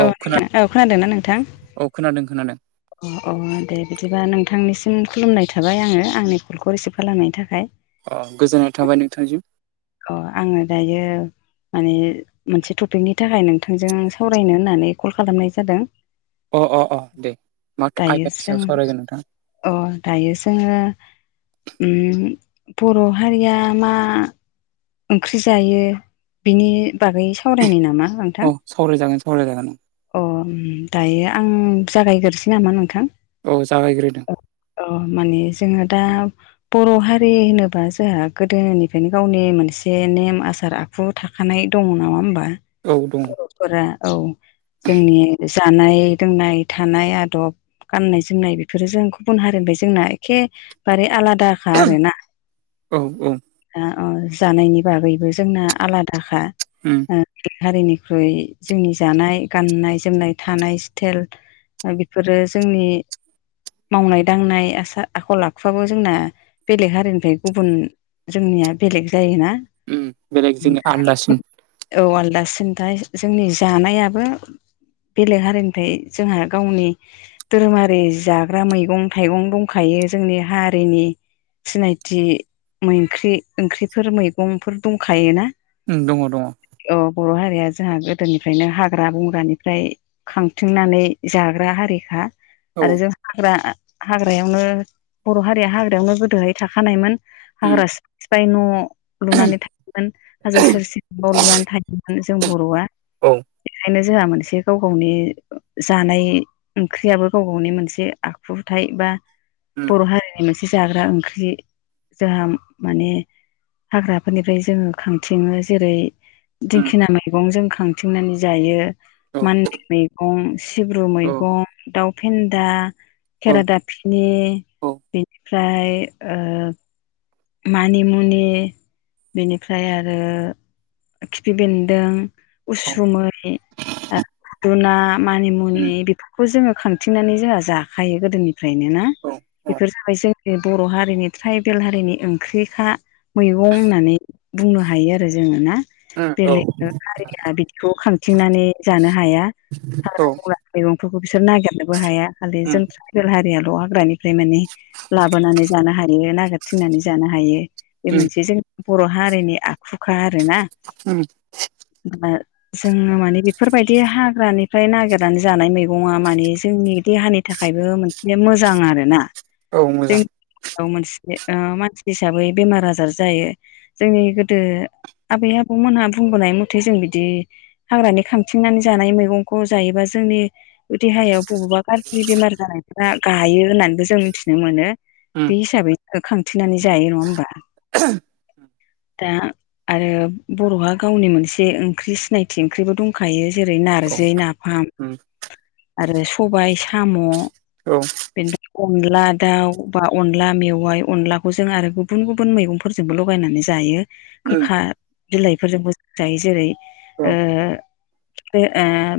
औ नोंथां औ खोनादों ना नोंथां औ खोनादों खोनादों अ अ दे बिदिबा नोंथांनिसिम खुलुमनाय थाबाय आङो आंनि कलखौ रिसिभ खालामनायनि थाखाय अ गोजोननाय थाबाय नोंथांसिम अ आङो दायो माने मोनसे टपिकनि थाखाय नोंथांजों आं सावरायनो होननानै कल खालामनाय जादों अ अ अ दे माथो दायो आयदानि जों सायाव सावरायगोन नोंथां अ दायो जोङो उम बर' हारिया मा ओंख्रि जायो बिनि बागै सावरायनाय नामा नोंथां अ सावराय जागोन सावराय जागोन अ दायो आं जागायग्रोसै नामा नोंथां औ जागायग्रोदों औ माने जोङो दा बर' हारि होनोबा जोंहा गोदोनिफ्रायनो गावनि मोन एसे नेम आसार आखु थाखानाय दङ नामा होमबा औ दङ फोरा औ जोंनि जानाय लोंनाय थानाय आदब गाननाय जोमनाय बेफोरो जों गुबुन हारि होनफ्राय जोंना एखेबारे आलादा खा आरो ना औ औ अ जानायनि बागैबो जोंना आलादाखा [inaudible] हारिनिख्रुइ जोंनि जानाय गाननाय जोमनाय थानाय स्टाइल बेफोरो जोंनि मावनाय दांनाय आसार आखल आखुवाबो जोंना बेलेग हारिनिफ्राय गुबुन जोंनिया बेलेग जायोना उम बेलेग जोंनि आलदासिन औ आलदासिनथा जोंनि जानायाबो बेलेग हारिनिफ्राय जोंहा गावनि दोरोडा़रि जाग्रा मैगं थाइगं दंखायो जोंनि हारिनि सिनायथि ओंख्रि ओंख्रिफोर मैगंफोर दंखायोना दङ दङ अ बर' हारिया जोंहा गोदोनिफ्रायनो हाग्रा बंग्रानिफ्राय खांथिंनानै जाग्रा हारिखा आरो जों हाग्रा हाग्रायावनो बर' हारिया हाग्रायावनो गोदोहाय थाखानायमोन आरो उम हाग्रा सिफाइ न लुनानै थायोमोन हाजो सेर सेर न‌ लुनानै थायोमोन जों बर'आ औ बेायनो जोंहा मोनसे गाव गावनि जानाय ओंख्रियाबो गाव गावनि मोनसे आखुथाय बा उम बर' हारिनि मोनसे जाग्रा ओंख्रि जोंहा माने हाग्राफोरनिफ्राय जोङो खांथिङो जेरै उम दिंखिया मैगं जों खांथिंनानै जायो औ मानलि मैगं सिब्रु औ मैगं दाउ फेन्दा औ खेरादाफिनि औ बे ओमफ्राय मानिमुनि बेनिफ्राय आरो खिफि बेन्दों औ उसुमै दोना मानिमुनि उम बेफोर खौ जोङो खांथिंनानै जोंहा जाखायो गोदोनिफ्रायनो ना औ औ बेफोर जाबाय जों बे बर' हारिनि ट्राइबेल हारिनि ओंख्रिखा मैगं होननानै बुंनो हायो आरो जोङो ना उम औ बेलेग हारिया बिदिखौ खांथिंनानै जानो हाया औ हाग्रा बुला मैगंफोरखौ बिसोर नागिरनोबो हाया खालि उम जों ट्राइबेल हारियाल' हाग्रानिफ्राय मानि लाबोनानै जानो हायो नागिर थिंनानै जानो हायो बे उम मोनसे जोंनि बर' हारिनि आखुखा आरोना उम दा जोङो माने बेफोरबायदि हाग्रानिफ्राय नागिरनानै जानाय मैगङा माने जोंनि देहानि नि थाखायबो मोनसे मोजां आरो ना औ मोजां मोनसे मानसि हिसाबै बेमार आजार जायो जोंनि गोदो आबै आबौमोनहा बुंबोनाय मथे जों बिदि हाग्रानि खांथिंनानै जानाय मैगंखौ जायोबा जोंनि देहायाव बबावबा गाज्रि बेमार जानायफोरा गायो होननानैबो जों मिथिनो मोनो उम बे हिसाबै खांथिंनानै जायो नङा होमबा दा आरो बर'आ गावनि मोनसे ओंख्रि सिनायथि ओंख्रिबो दं दंखायो जेरै औ नारजि नाफाम उम आरो सबाय साम' औ बेनिफ्राय अनला दाउ बा अनला मेवाइ अनला जों आरो गुबुन गुबुन मैगंफोरजोंबो लगायनानै जायो उम गोखा बिलाइफोरजोंबो जायो जेरै औ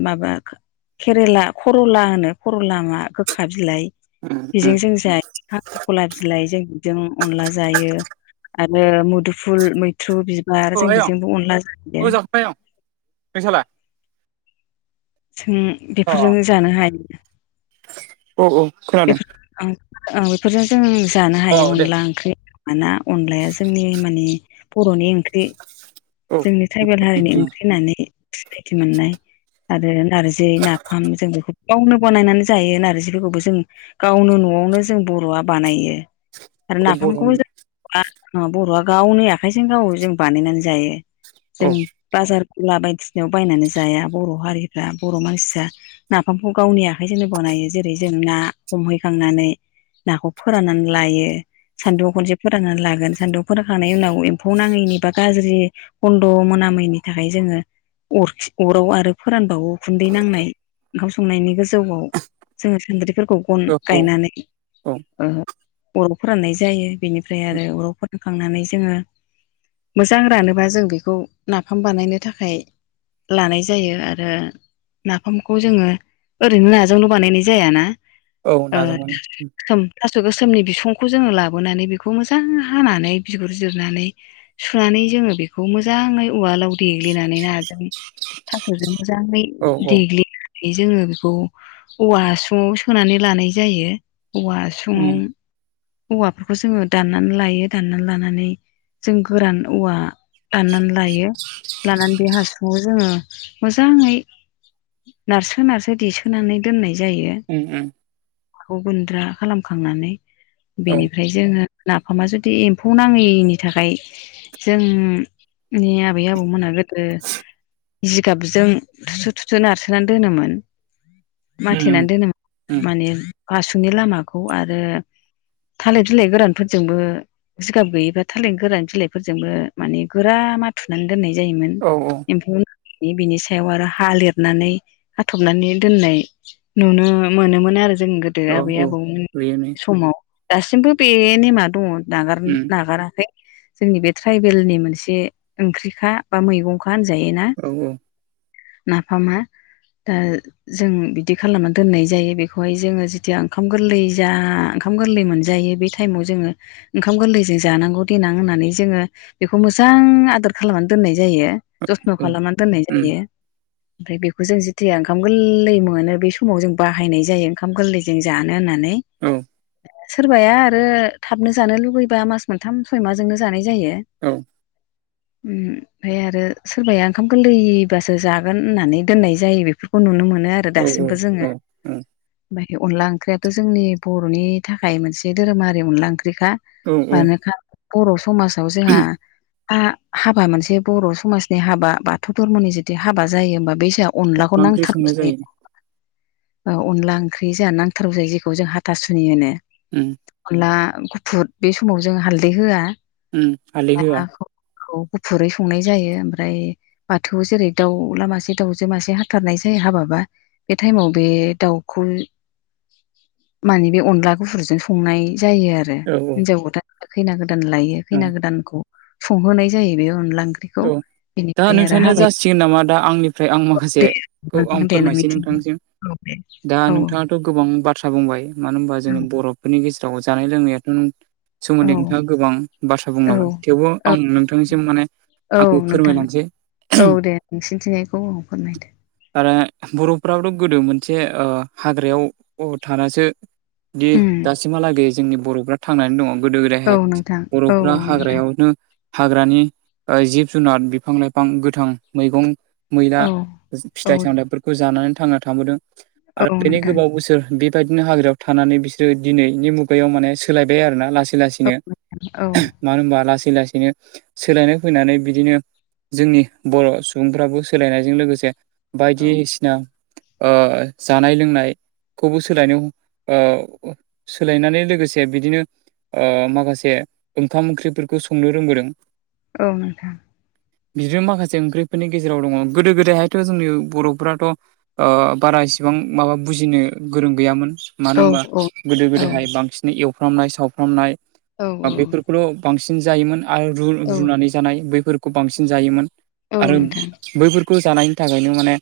माबा केरेला करला होनो करला गोखा बिलाइ उम बेजों उम जों ज खां [unintelligible] खला बिलाइ जों जों अनला जायो आरो मुद फुल मैथ्रु बिबार औ जों आयं बेजोंबो अनला जायो औ जाखांबाय आयं [unintelligible] जों अ बेफोरजोंनो जानो हायो औ औ खोनादों बेफोर औ बेफोरजों जों जानो औ हायो दे अनला ओंख्रि मानोना अनलाया जोंनि मानि बर'नि ओंख्रि औ जोंनि ट्राइबेल हारिनि ओंख्रि होननानै सिनायथि मोननाय आरो नार्जि नाफाम जों बेखौ गावनो बानायनानै जायो नार्जिफोरखौबो जों गावनो न'आवनो जों बर'आ बानायो आरो औ नाफामखौबो बर'नि जों बर'आ गावनि आखाइजों गाव जों बानायनानै जायो जों औ बाजार खुला बायदिसिनायाव बायनानै जाया बर' हारिफ्रा बर' मानसिया नाफामखौ गावनि आखाइजोंनो बानायो जेरै जों ना हमहैखांनानै नाखौ फोराननानै लायो सान्दुुं खनसे फोराननानै लागोन सान्दुं फोरानखांनायनि उनाव एम्फौ नाङैनिबा गाज्रि खन्द' मोनामैनि थाखाय जोङो अरखि अराव आरो फोरानबावो उखुन्दै नांनाय ओंखाम संनायनि गोजौआव जोङो सान्द्रिफोरखौ गन औ औ गायनानै औ अराव फोराननाय जायो बेनिफ्राय आरो अराव फोरान होखांनानै जोङो मोजां रानोबा जों बेखौ नाफाम बानायनो थाखाय लानाय जायो आरो आरो नाफामखौ जोङो ओरैनो नाजोंल' बानायनाय जायाना औ ओ नाजावनानै ओम थास' गोसोमनि बिसुंखौ जोङो लाबोनानै बेखौ मोजां हानानै बिगुरजोबनानै सुनानै जोङो बेखौ मोजाङै उवालाव देग्लिनानै नाजों थाखुजों मोजाङै औ औ देग्लि जोङो बेखौ औवा हासुङाव सोनानै लानाय जायो औवा ङाव उम औवाफोरखौ जोङो दाननानै लायो दाननानै लानानै जों गोरान औवा दाननानै लायो लानानै बे हासुङाव जोङो मोजाङै नारसो नारसो देसोनानै दोननाय जायो उम उम खौ गुन्द्रा खालामखांनानै औ बेनिफ्राय जोङो नाफामा जुदि एम्फौ नाङैनि थाखाय जोंनि आबै आबौमोना गोदो जिगाबजों थुसु थुसु नारसोनानै दोनोमोन उम माथेनानै उम दोनोमोन उम माने आसासुनि लामाखौ आरो थालाय थलाय गोरानफोरजोंबो जिगाब गैयिबा थालिरनो गोरान बिलाइफोरजोंबो माने गोरा फुनानै दोननाय जायोमोन औ एम्फौ बिनि सायाव आरो हा लिरनानै हाथबनानै दोननाय नुनो मोनोमोन आरो जों गोदो औ आबै औ आबौमोन बेनो समाव दासिमबो बे नेमा दङ नागार उम नागाराखै जोंनि बे ट्राइबेलनि मोनसे ओंख्रिखा बा मैगंखा होनजाय ना औ औ नाफामा दा जों बिदि खालामनानै दोननाय जायो बेखौहाय जोङो जथिया ओंखाम गोरलै जा ओंखाम गोरलै मोनजायो बे टाइमाव जोङो ओंखाम गोरलैजों जानांगौ देनां होननानै जोङो बेखौ मोजां आदोर खालामनानै दोननाय जायो जथ्न' खालामनानै दोननाय उम जायो ओमफ्राय बेखौ जों जेथिया ओंखाम गोरलै मोनो बे समाव जों बाहायनाय जायो ओंखाम गोरलै जों जानो होननानै औ सोरबाया आरो थाबनो जानो लुबैबा मास मोनथाम सय माजोंनो जानाय जायो औ ओमफाय आरो सोरबाया ओंखाम गोरलैबासो जागोन होननानै दोननाय जायो बेफोरखौ नुनो मोनो आरो औ औ दासिमबो औ जोङो ओमफ्राय अनला ओंख्रियाथ' जोंनि बर'नि थाखाय मोनसे धोरोमारि अनला ओंख्रिखा औ मानो बर' समाजाव जोंहा हा हाबा मोनसे बर' समाजनि हाबा बाथौ धर्मनि जुदि हाबा जायो होमबा बै सायाव मा अनलाखौ ओंख्रि संनाय नांथारनोसै जायो अनला ओंख्रि जोंहा नांथारगौ जायो जेखौ जों हाथासुनि होनो उम अनला गुफुर बे समाव जों हालदै होआ उम हालदै होया खौ गुफुरै संनाय जायो ओमफ्राय बाथौ जेरै दाउला मासे दाउजो मासे हाथारनाय जायो हाबाबा बे टाइमाव बे दाउखौ माने बे अनला गुफुरजों संनाय जायो आरो आरो औ औ हिनजाव गोदान खैना गोदान लायो औ खैना गोदानखौ संहोनाय जायो बे अनला ओंख्रि औ दा नोंथांनिया जासिगोन नामा दा आंनिफ्राय आं माखासेखौ आं फोरमायसै नोंथांजों औे दे दा औ नोंथाङा थ' गोबां बाथ्रा बुंबाय मानो होनबा जोंनि बर'फोरनि गेजेराव जानाय लोंनायाथ' औ सोमोन्दै नोंथाङा गोबां बाथ्रा बुंलाबाय थेवबो औ आं नोंथांनिसिम माने औ आंबो नोंथां फोरमायलांसै औ दे नोंसिनि थिंजानायनिखौ औ फोरमायदो आरो बर'फाबथ' गोदो मोनसे ओ हाग्रायाव थानासो दि उम दासिमहालागै जोंनि बर'फ्रा थांनानै दङ गोदो औ गोदायहाय नोंथां औ बर'फ्रा औ नोंथां हाग्रायावनो हाग्रानि जिब जुनार बिफां लाइफां गोथां मैगं मैला औ फिथाइ सामथाइफोरखौ जानानै थांना थांबोदों औ आरो बेनि नोंथां गोबाव बोसोर बे बायदिनो हाग्रायाव थानानै बिसोरो दिनैनि मुगायाव माने सोलायबाय आरोना लासै लासै लासैनो मानो होनबा लासै लासैनो सोलायनो फैनानै बिदिनो जोंनि बर' सुबुंफ्राबो सोलायनायजों लोगोसे बायदिसिना ओ जानाय लोंनायखौबो सोलायनायाव ओ सोलायनानै लोगोसे बिदिनो ओ माखासे ओंखाम ओंख्रिफोरखौ संनो रोंबोदों औ नोंथां बिदिनो माखासे ओंख्रिफोरनि गेजेराव दङ गोदो गोदायहायथ' जोंनि बर'फोराथ' ओ बारा इसिबां माबा बुजिनो गोरों गैयामोन मानो औ होनबा औ नोंथां औ गोदो औ गोदायहाय बांसिन एवफ्रामनाय सावफ्रामनाय औ बा बेफोर खौल' बांसिन जायोमोन आरो रु औ रुनानै जानाय बैफोरखौ बांसिन जायोमोन औ आरो नोंथां बैफोरखौ जानायनि थाखायनो माने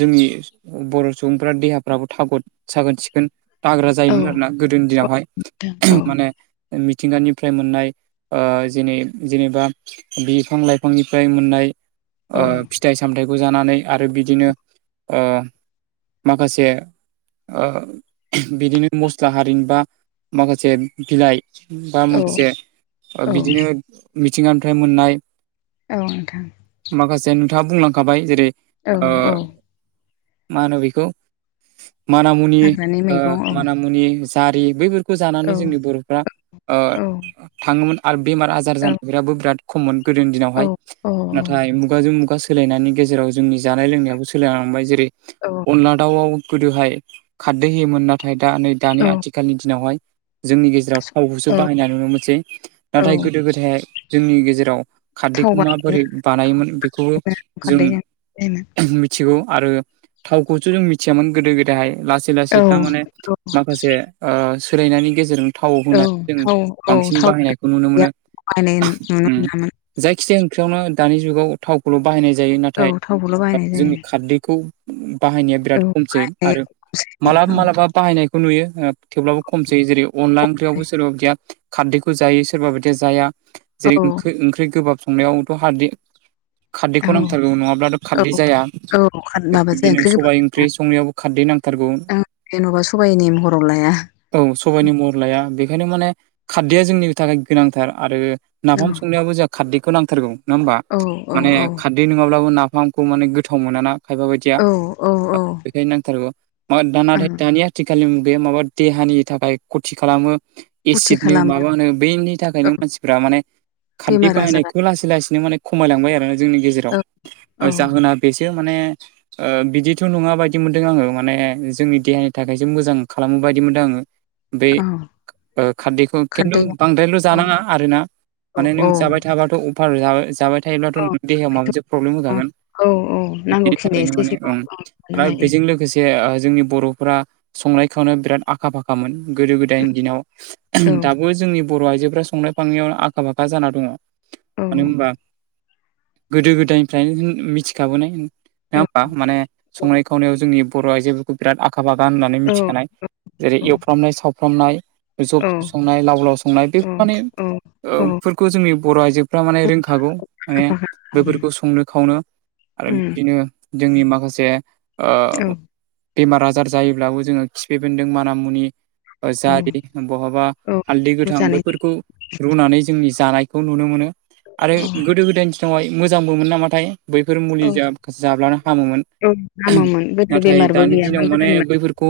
जोंनि बर' सुबुंफ्रा देहाफ्राबो थागद साखोन सिखोन दाग्रा औ जायोमोन आरोना गोदोनि दिनावहाय औ माने मिथिंगानिफ्राय मोननाय ओ जेनै जेनेबा बिफां लाइफांनिफ्राय मोननाय औ ओ फि थाइ सामथाइखौ जानानै आरो बिदिनो ओ माखासे ओ बिदिनो मस्ला हारि बा माखासे बिलाइ बा औ माखासे औ बिदिनो मिथिंगानिफ्राय मोननाय औ नोंथां माखासे नोंथाङा बुंलांखाबाय जेरै औ औ मा होनो बेखौ मानामुनि हाग्रानि मैगं औ मानामुनि दारि बैफोरखौ जानानै औ जोंनि बर'फ्रा औ थाङोमोन आरो बेमार आजार औ जानायफोराबो बिराद खममोन गोदोनि औ दिनावहाय औ नाथाय मुगाजों मुगा सोलायनायनि गेजेराव जोंनि जानाय लोंनायाबो सोलायलांबाय जेरै औ अनला दाउआव गोदोहाय खारदै होयोमोन नाथाय दा नै दानि आथिखाल आथिखालनि दिनावहाय जोंनि गेजेराव थावखौसो बाहायनाय नुनो मोनसै औ नाथाय गोदो गोदाय जोंनि गेजेराव थाव खारदैखौ बानाय माबोरै बानायोमोन बेखौबो जों खारदैजों जायोमोन मिथिगौ आरो थावखौसो जों मिथियामोन गोदो गोदायहाय लासै सिलासे औ था माने औ माखासे ओ सोलायनायनि गेजेरजों थाव औ होनानै जों थाव औ बांसिन थाव बाहायनायखौ नुनो गैया मोनो बायनाय नुनो उम मोनामोन जायखिजाया ओंख्रियावनो दानि जुगाव थावखौल' बाहायनाय जायो नाथाय औ थावखौल' बायनाय जोंनि जायो खारदैखौ बाहायनाया औ बिराद खमसै बायनाय आरो मालाबा औ मालाबा बाहायनायखौ नुयो थेवब्लाबो खम जायो जेरै अनला ओंख्रियावबो सोरबा बिदिया खारदैखौ जायो सोरबा बिायदिया जाया जेरै औ ओंख्रि गोबाब संनायावथ' खारदै औ खारदैखौ नांथारगौ नङाब्लाथ' खारदै औ जाया औ आरो माबाजों बिदिनो ओंख्रि गोबाब सबाय ओंख्रि संनायावबो खारदै नांथारगौ जेन'बा सबाइ ने महराव लाया औ सबायनि महर लाया बेखायनो माने खारदैया जोंनि थाखाय गोनांथार आरो औ नाफाम संनायावबो जोंहा खारदैखौ नांथारगौ नङा होमबा औ औ माने औ खारदै बे नङाब्लाबो नाफामखौ माने गोथाव मोना ना खायबा बायदिया औ औ औ बेखायनो नांथारगौ दाना ओं दानिया आथिखालनि बे माबा देहानि थाखाय खथि खालामो फुरथि एसिडनो खालामो माबानो बैनि औ थाखायनो मानसिफ्रा माने खारदै बेमार आजारा बाहायनायखौ लासै लासैनो माने खमायलांबाय आरोना जोंनि गेजेराव औ औ जाहोना बेसे माने बिदिथ' नङा बायदि मोनदों आङो माने जोंनि देहानि थाखायसो मोजां खालामो बायदि मोनदों आङो बे औ खारदैखौ खिन्थु खारदैया बांद्रायल' औ जानाङा आरोना औ माने औ नों जाबाय थाबाथ' अफार जाबाय थायोब्लाथ' नों देहायाव माबा मोनसे प्रब्लेम होखागोन औ औ बेनि नांगौखिनि थाखायनो एसे माने एसेखौ ओं औ मोननो आरो हायो बेजों लोगोसे बे जोंनि बर'फोरा संनाय खावनाय बिराद आखा फाखामोन गोदो गोदायनि दिनाव औ दाबो जोंनि बर' आइजोफोरा संनाय खावनायाव आखा फाखा जाना दङ औ मानो होनबा गोदो गोदायनिफ्रायनो मिथिखाबोनाय नङा औ होमबा माने संनाय खावनायाव जोंनि बर' आइजो बिराद आखा फाखा होननानै औ मिथिखानाय जेरै एवफ्रामनाय सावफ्रामनाय जब संनाय लाव लाव संनाय बे औ माने औ औ फोरखौ जोंनि बर' आइजोफ्रा माने रोंखागौ आखा माने फाखा बेफोरखौ संनो खावनो आरो उम बिदिनो जोंनि माखासे उम बेमार आजार जायोब्लाबो जोङो खिफि बेन्दों माना मुनि औ जारि बहाबा औ हालदै गोथां मोजाङै बफोरखौ रुनानै जोंनि जानायखौ नुनो मोनो आरो औ गोदो गोदायनि दिनावहाय मोजांबोमोन नामाथाय बैफोर औ मुलिजों जाब्लानो हामोमोन औ हामोमोन गोदो नाथाय बेमारबो दानि दिनाव गैयामोन माने गोदोनि बैफोरखौ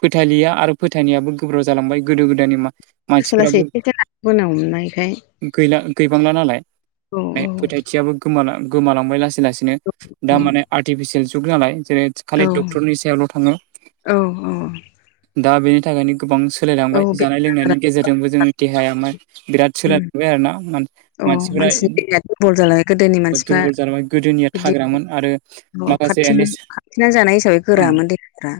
फोथालिया आरो फोथायनायाबो गोब्राब जालांबाय गोदो गोदायनि मा लासै लासै एसेबो नांगौ मोननायखाय गैला गैबांला नालाय औ फोथायथियाबो गोमालांबाय लासैनो लानो दा माने आर्टिफिसियेल जुग नालाय जेरै खालि औ डक्टरनि सायावल' थाङो औ दा बेनि थाखायनो गोबां सोलायलांबाय औ बे जानाय लोंनायनि गेजेरजोंबो जोंनि देहाया मा बिराद सोलायलांबाय आरो ना अ मानसिफोरा मानसिनि दहाया दुरबल जालांबाय गोदोनि मानसिफ्रा दुरबल जालांबाय गोदोनिया बिदिथि थाग्रामोन आरो माखासे खाथिनानै जानाय हिसाबै गोरामोन देहाफ्रा